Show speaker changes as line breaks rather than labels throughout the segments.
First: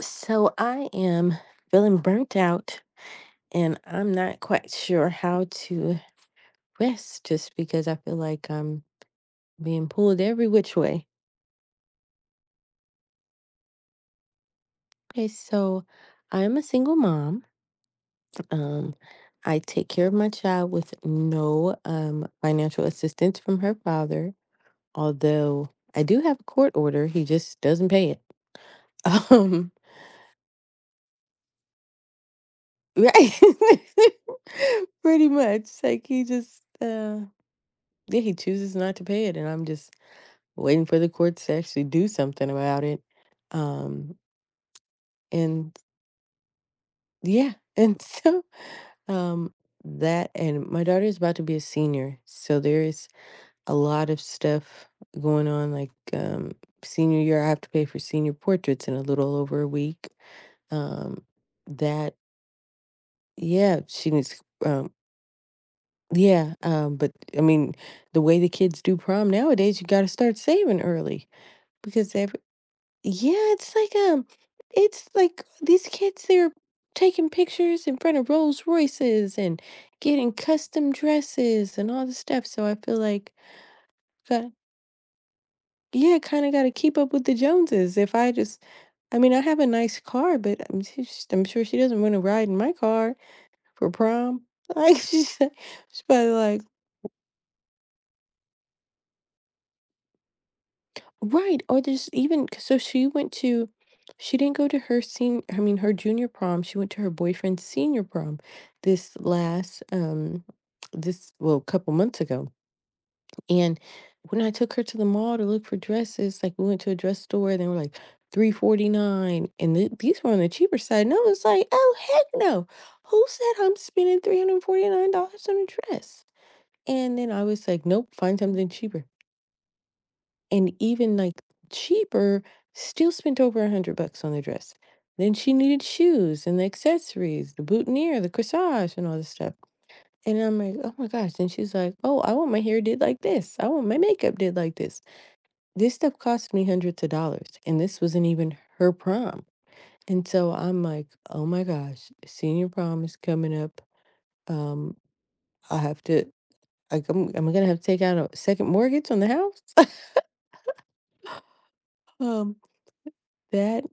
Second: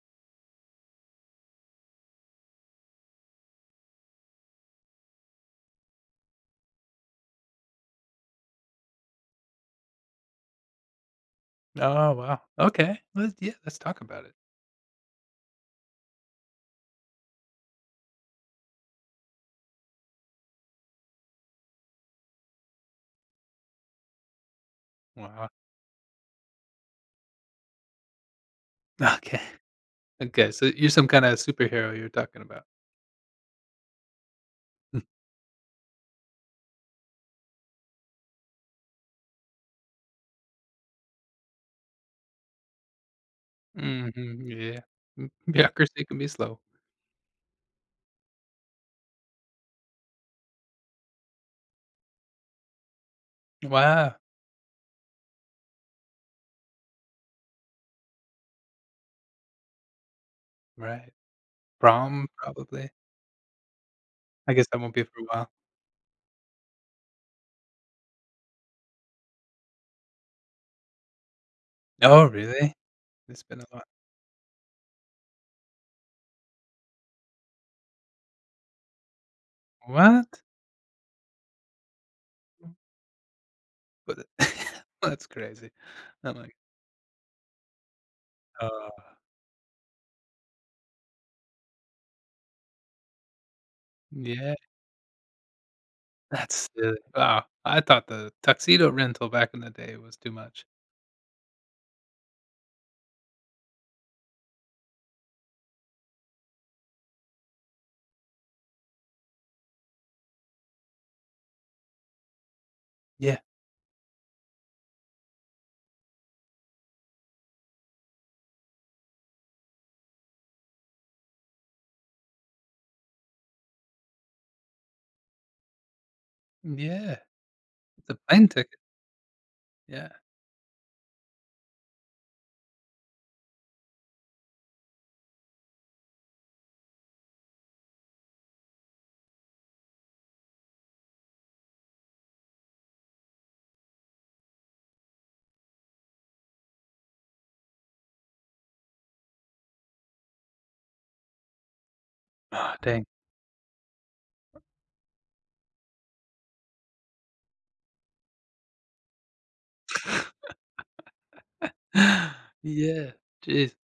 So I am feeling burnt out and I'm not quite sure how to rest just because I feel like I'm being pulled every which way.
Oh, wow. Okay. Let's talk about it.
Okay, so I'm a single mom. Um, I take care of my child with no financial assistance from her father,
Wow.
although I do have a court order. He just doesn't pay it.
Okay.
Um,
Okay, so you're some kinda superhero you're talking about.
right. Pretty much. Like he just, yeah, he chooses not to pay it. And I'm just, waiting for the courts to actually do something about it. Um,
Mhm, yeah. M
and
bureaucracy can be slow.
yeah, and so um, and my daughter is about to be a senior, so there is a lot
Wow.
of stuff going on. Like senior year, I have to pay for senior portraits in a little over a week.
Right.
Um, that
Prom, probably.
Yeah, she needs.
I guess that won't be for a while.
Yeah, but I mean, the way the kids do prom nowadays, you got to start saving early. Because
Oh,
ev
really?
Yeah,
It's been a lot.
it's like these kids, they're taking pictures in front of Rolls Royces and getting
What?
custom dresses and all this stuff. So I feel like,
But
got,
that's crazy.
yeah,
I'm
kind of
like,
got to keep up with the Joneses. If I just,
"Oh,
I mean, I have a nice car, but I'm, just, I'm sure she doesn't want to ride in my car for prom.
yeah,
Like, she's probably like,
that's silly." Wow. I thought the tuxedo rental back in the day was too much.
right, or there's even 'cause she didn't go to her sen I mean, her junior prom, she went to her boyfriend's senior prom this last, um this, well, couple months ago,
Yeah.
and when I took her to the mall to look for dresses, like, we went to a dress store, and they were, like, 349, and these were on the cheaper side, and I was like, "Oh, heck no. Who said I'm spending $349 on a dress?" And
Yeah.
then I was like, "Nope,
The
find
plane
something
ticket.
cheaper."
Yeah.
And even like cheaper, still spent over $100 on the dress. Then she needed shoes and the accessories, the boutonniere, the corsage, and all this stuff. And I'm like, oh my gosh. And she's like, oh, I want my hair did like this. I want my makeup did like this. This stuff cost me hundreds of dollars. And this wasn't even her prom. And so I'm like, oh my gosh, senior
Oh
prom
dang.
is coming up. Um, I have to, like, am I going to have to take out a second mortgage on the house? Um,
Yeah, jeez.
that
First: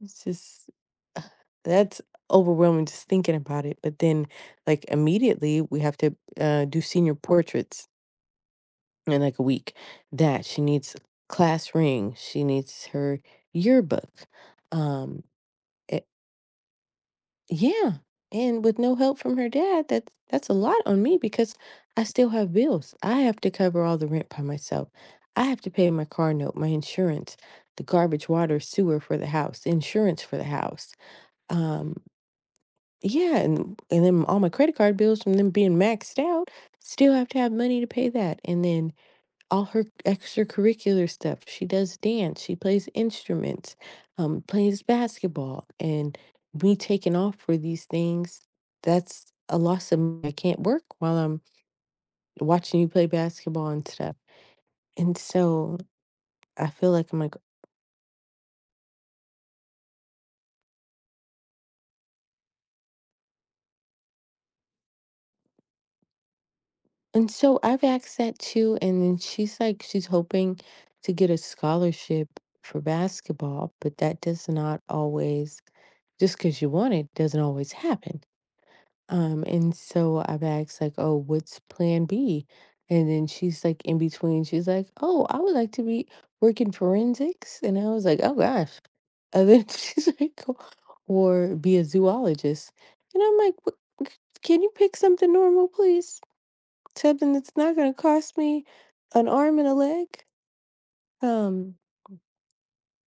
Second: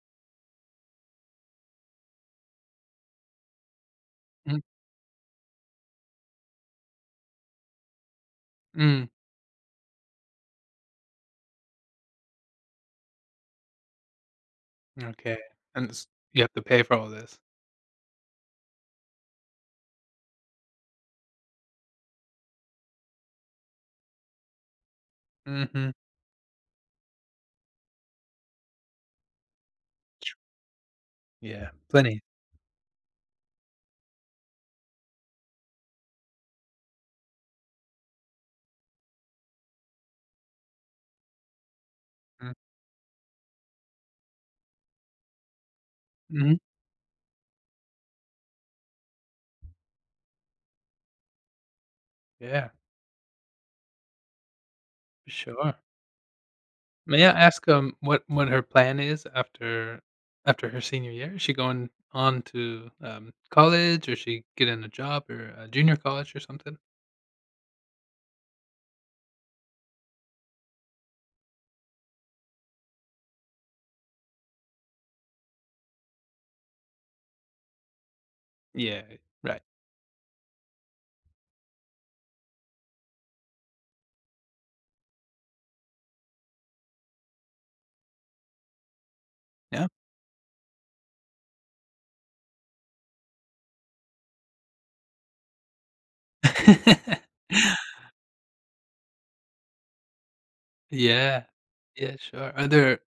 It's just, that's overwhelming just thinking about it. But then,
Mm,
like, immediately we have to do senior portraits
mm,
in like a week. That She needs class ring. She needs her yearbook. Um,
okay, and
it,
it's you have to pay for all this.
yeah, and with no help from her dad, that's a lot on me because I still have bills. I have to cover all the rent by myself. I have to pay
Mhm.
my car note, my insurance, the garbage, water, sewer for the house, the insurance for the house.
Yeah,
Um.
plenty.
Yeah, and then all my credit card bills from them being maxed out, still have to have money to pay that. And then all her extracurricular stuff. She does dance,
Mm,
she plays instruments, plays basketball, and
mhm.
me taking off for these things, that's a loss of me. I can't work while I'm
Yeah,
watching you play basketball and stuff. And
for sure.
so I feel like I'm
May I
like.
ask, what her plan is after her senior year? Is she going on to, college, or she getting a job or a junior college or something?
And so I've asked that too, and then she's like, she's hoping to get a scholarship for basketball, but that does not always, just because you want it, doesn't always happen.
Yeah, right.
And so I've asked like, oh, what's plan B? And then she's like in between, she's like, oh, I would like to be working forensics. And I was like, oh gosh. And then
Yeah.
she's like, "Oh, or be a zoologist. And I'm like, "What- can you pick something normal, please? Something that's not gonna cost me an arm and a leg?
Yeah.
Um,
Yeah, sure. Are there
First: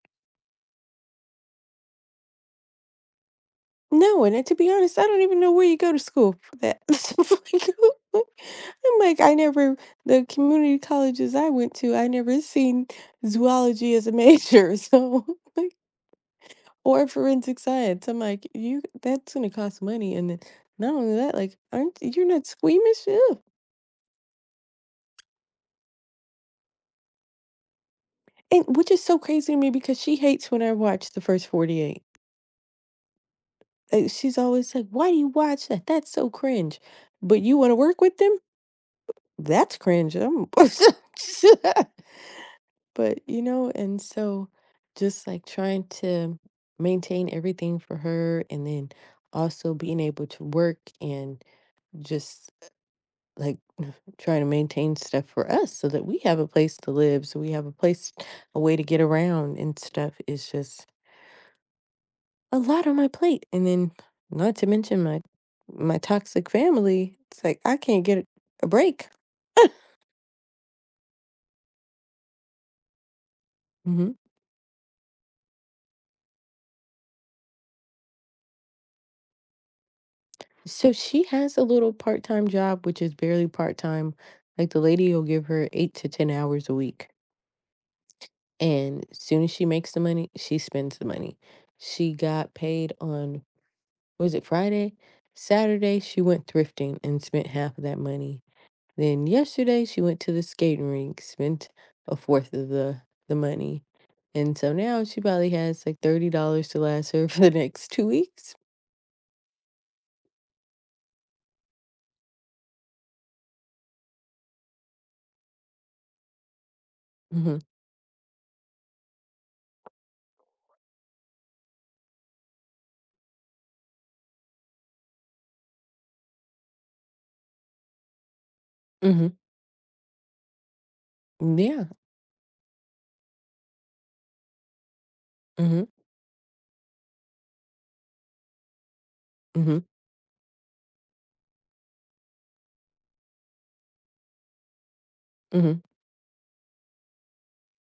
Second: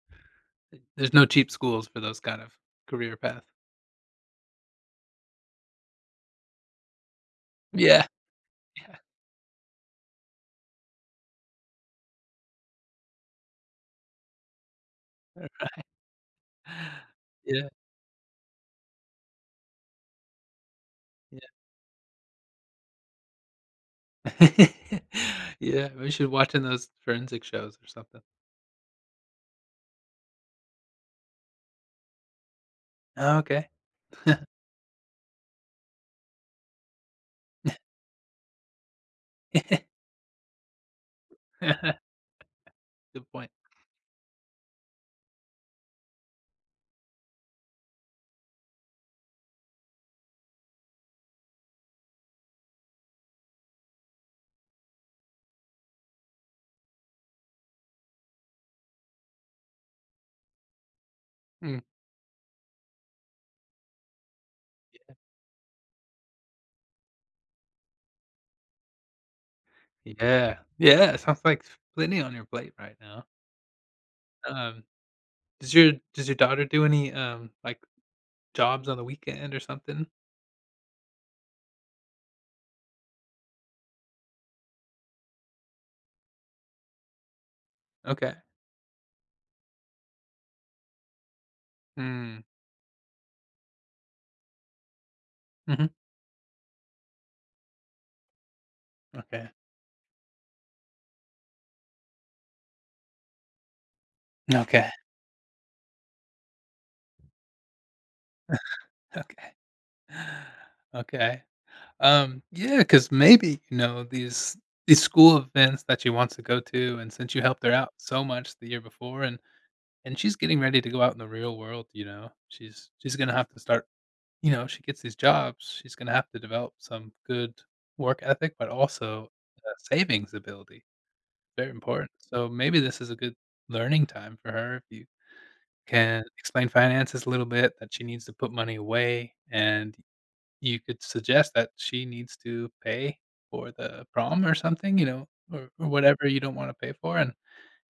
there's no cheap schools for those kind of career path.
no, and to be honest, I don't even know where you go to school for that.
Yeah.
Like,
Yeah.
I'm like, I never the community colleges I went to, I never seen zoology as a major, so, like, or forensic
Yeah,
science. I'm like, you that's gonna cost money, and then not only that,
yeah.
like, aren't you're not squeamish? Ew.
Yeah, we should watch in those forensic shows or something.
And which is so crazy to me because she hates when I watch The First 48.
Oh, okay.
She's always like, "Why do you watch that? That's so cringe." But you want to work with them? That's cringe. I'm
Good point.
and so just like trying to maintain everything for her and then also being able to work and just like trying to maintain stuff for us so that we have a place to live, so we have a way to get around and stuff is just
Mm.
a lot on my plate, and then not to mention my toxic family, it's like I can't get a break.
Yeah, yeah, sounds like plenty on your plate right now.
Mhm.
Um, does your daughter do any, like, jobs on the weekend or something?
So she has a little part-time job, which is barely part-time. Like the lady will give her 8 to 10 hours a week.
Okay.
And as soon as she makes the money, she spends the money. She
Mm,
got paid on, was it Friday?
mhm,
Saturday, she went thrifting and spent half of that money. Then
okay.
yesterday she went to the skating rink, spent a fourth of the money. And so
Okay,
now she probably has like $30 to last her for the next 2 weeks.
okay. Okay. Yeah. Cause maybe, you know, these school events that she wants to go to, and since you
Mhm.
helped her out so much the year before and she's getting ready to go out in the real world, you know, she's gonna have to start you know, she gets these jobs, she's gonna have to develop some good work ethic, but also
Mhm.
savings ability. Very
Yeah.
important. So maybe this is a good learning time for her if you
Mhm.
can explain finances a little bit, that she needs to put money away
Mhm.
and you could suggest that she needs to pay for the prom or something, you know,
Mhm.
or whatever you don't want to pay for,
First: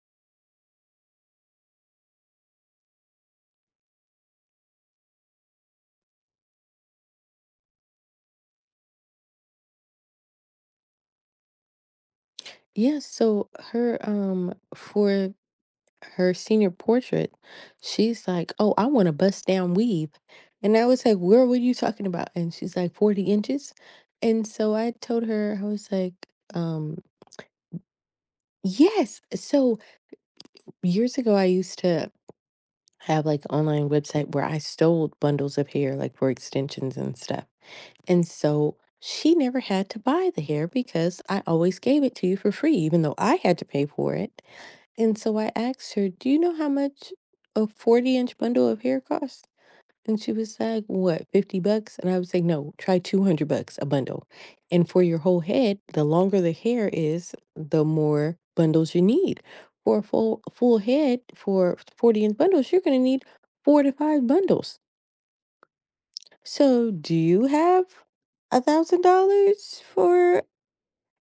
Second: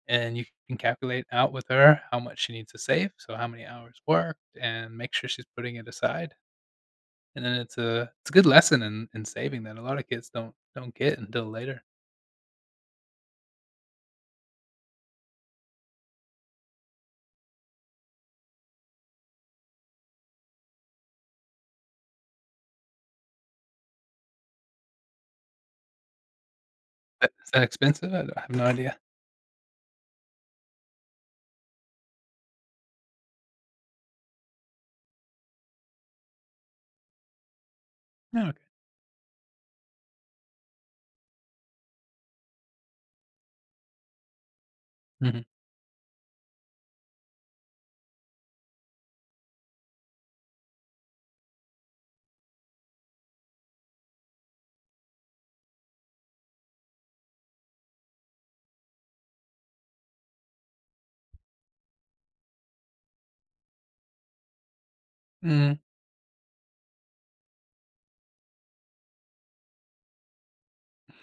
and you can calculate out with her how much she needs to save, so how many hours worked, and make sure she's putting it aside. And then it's a good lesson in saving that a lot of kids don't get until later.
Yeah, so her for her senior portrait, she's like, "Oh, I want a bust down weave." And I was like, "Where were you talking about?" And she's like, "40 inches." And so I told her I was like, um,
Is that expensive? I have no idea.
"Yes." So years ago, I used to have like online website where I sold bundles of hair, like for extensions and stuff. And
No. Okay.
so she never had to buy the hair because I always gave it to you for free, even though I had to pay for it. And so
Mm-hmm.
I asked her, do you know how much a 40-inch bundle of hair costs? And she was like, "What, $50?" And I was like, "No, try $200 a bundle." And for your whole head, the longer the hair is, the more bundles you need. For a full head for 40-inch bundles, you're going to need 4 to 5 bundles.
Mm.
So, do you have $1,000 for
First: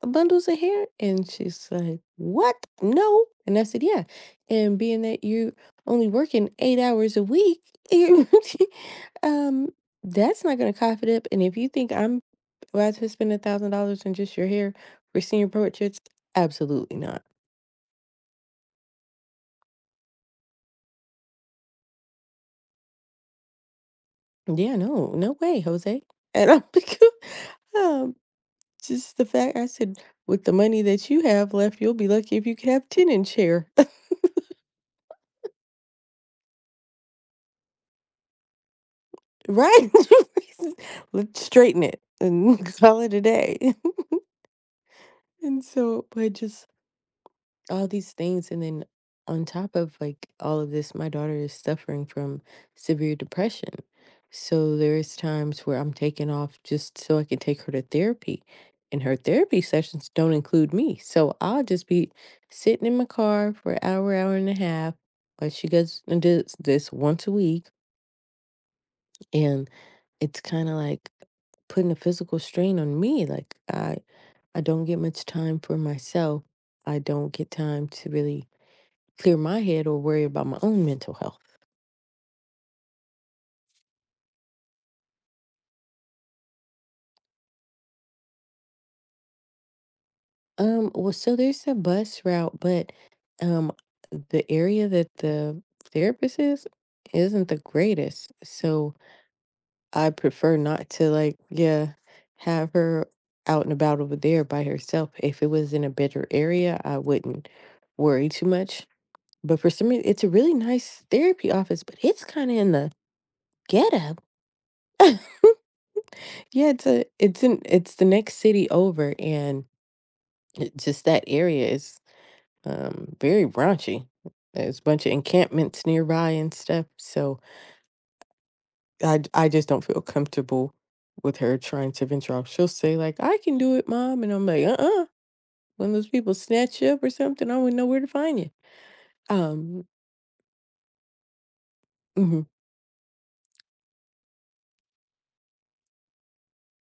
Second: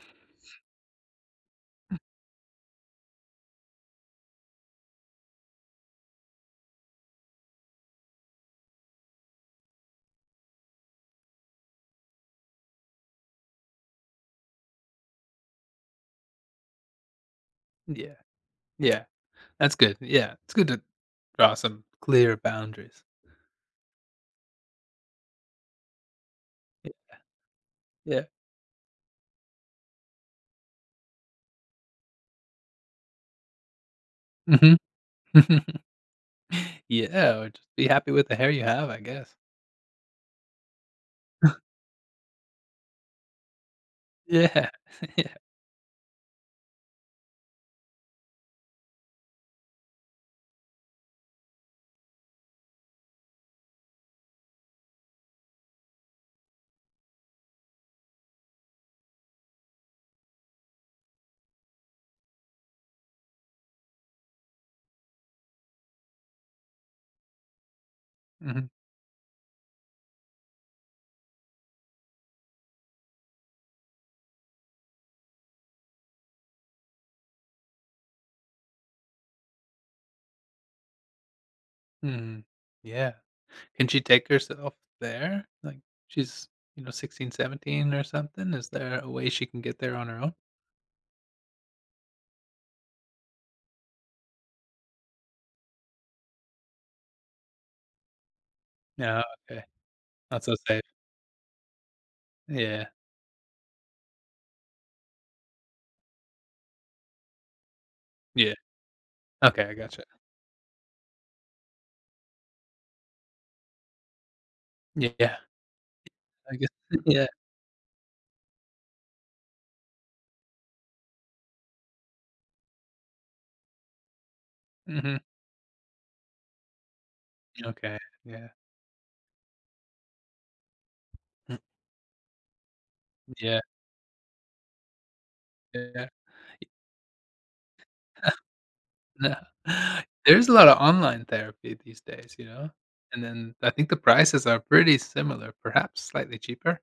bundles of hair? And she's like, what? No. And I said, yeah. And being that you're only working 8 hours a week, you- um, that's not gonna cough it up. And if you think I'm about to spend $1,000 on just your hair for senior portraits, absolutely not.
Yeah. Yeah. That's good. Yeah. It's good to draw some clear boundaries.
Yeah, no, no way, Jose. And I'm like,
Yeah.
um,
Yeah.
just the fact I said with the money that you have left, you'll be lucky if you can have 10 inch hair.
Hmm. Yeah, or just be happy with the hair you have, I guess.
Right? Let's straighten it and call it a day.
Yeah. Yeah.
And so, but just all these things. And then on top of like all of this, my daughter is suffering from severe depression. So there's times where I'm taking off just so I can take her to therapy. And her therapy sessions don't include me. So I'll just be sitting in my car for an hour, hour and a half. But she goes and does this once a week.
Mhm.
And it's kind of like putting a physical strain on me. Like I don't get much time for myself. I don't get time to really clear my head or worry about my own mental health.
Mhm. Yeah. Can she take herself there? Like, she's, you know, 16, 17, or something? Is there a way she can get there on her own?
Well, so there's a bus route, but um the area that the therapist is isn't the greatest. So
No, okay.
I
Not so
prefer
safe.
not to, like, yeah, have
Yeah.
her out and about over there by herself. If it was in a better area, I wouldn't worry too
Yeah.
much. But
Okay,
for
I
some reason,
gotcha.
it's a really nice therapy office, but it's kinda in the ghetto.
Yeah, I
Yeah,
guess
it's a
yeah.
it's in it's the next city over, and it just that area is, very raunchy. There's a bunch of
Mhm.
encampments nearby and stuff, so
Okay. Yeah.
I just don't feel comfortable with her
Mm,
trying to venture off. She'll say, like, "I can
yeah,
do it, mom," and I'm like, "Uh-uh. When those
yeah.
people snatch you up or something, I wouldn't know where to find you."
Yeah.
Um
There's a lot of online therapy these days,
mhm.
you know? And then I think the prices are pretty similar, perhaps slightly cheaper,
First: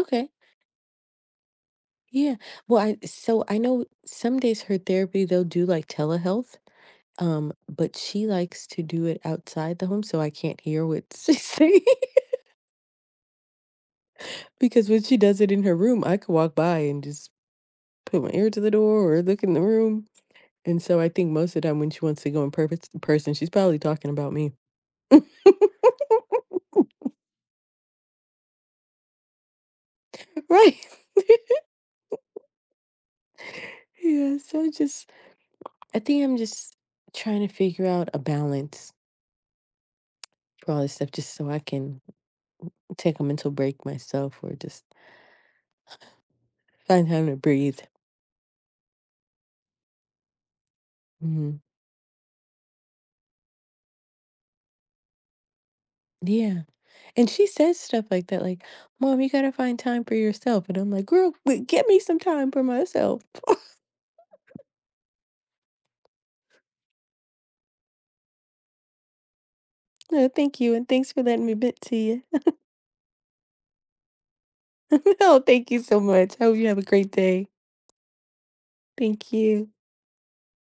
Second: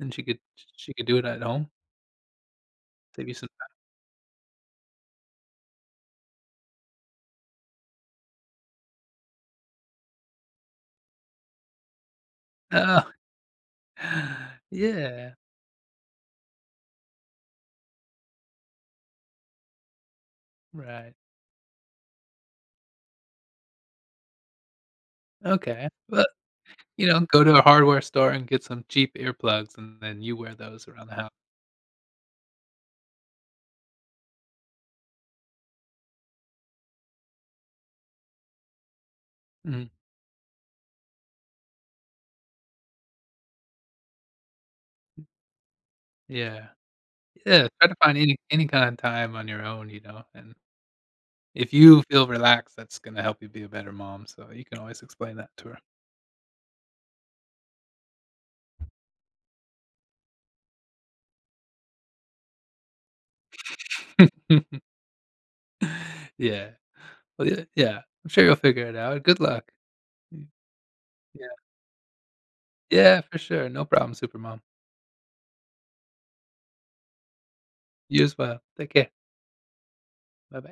and she could do it at home,
Yeah. Well, I
save you
so
some
I know some days her therapy they'll do like telehealth, but she likes to do it outside the home so I can't hear what she's saying
time. Oh,
because when she
yeah,
does it in her room, I could walk by and just put my ear to the door or look in the room. And so I
right.
think most of the time when she wants to go in person, she's probably talking about me.
Okay, well, you know, go to a hardware store and get some cheap earplugs, and then you wear
Right.
those around the house.
Yeah, so just I think I'm just trying to figure out a balance
Mhm.
for all this stuff just so I can take a mental break myself or just
Yeah.
find time to
Yeah,
breathe.
try to find any kind of time on your own, you know, and
Mhm.
if you feel relaxed, that's gonna help you be a better mom, so you can always explain that to her.
Yeah, and she says stuff like that, like, "Mom, you gotta find time for yourself," and I'm like, "Girl, w get me some time for myself."
Yeah. Well, yeah, yeah. I'm sure you'll figure it out. Good luck.
No,
Mm,
thank you, and thanks for letting
yeah.
me vent to you.
Yeah, for sure. No problem, Supermom.
No, thank you so much. I hope you have a great day.
You as well. Take care.
Thank you.
Bye-bye.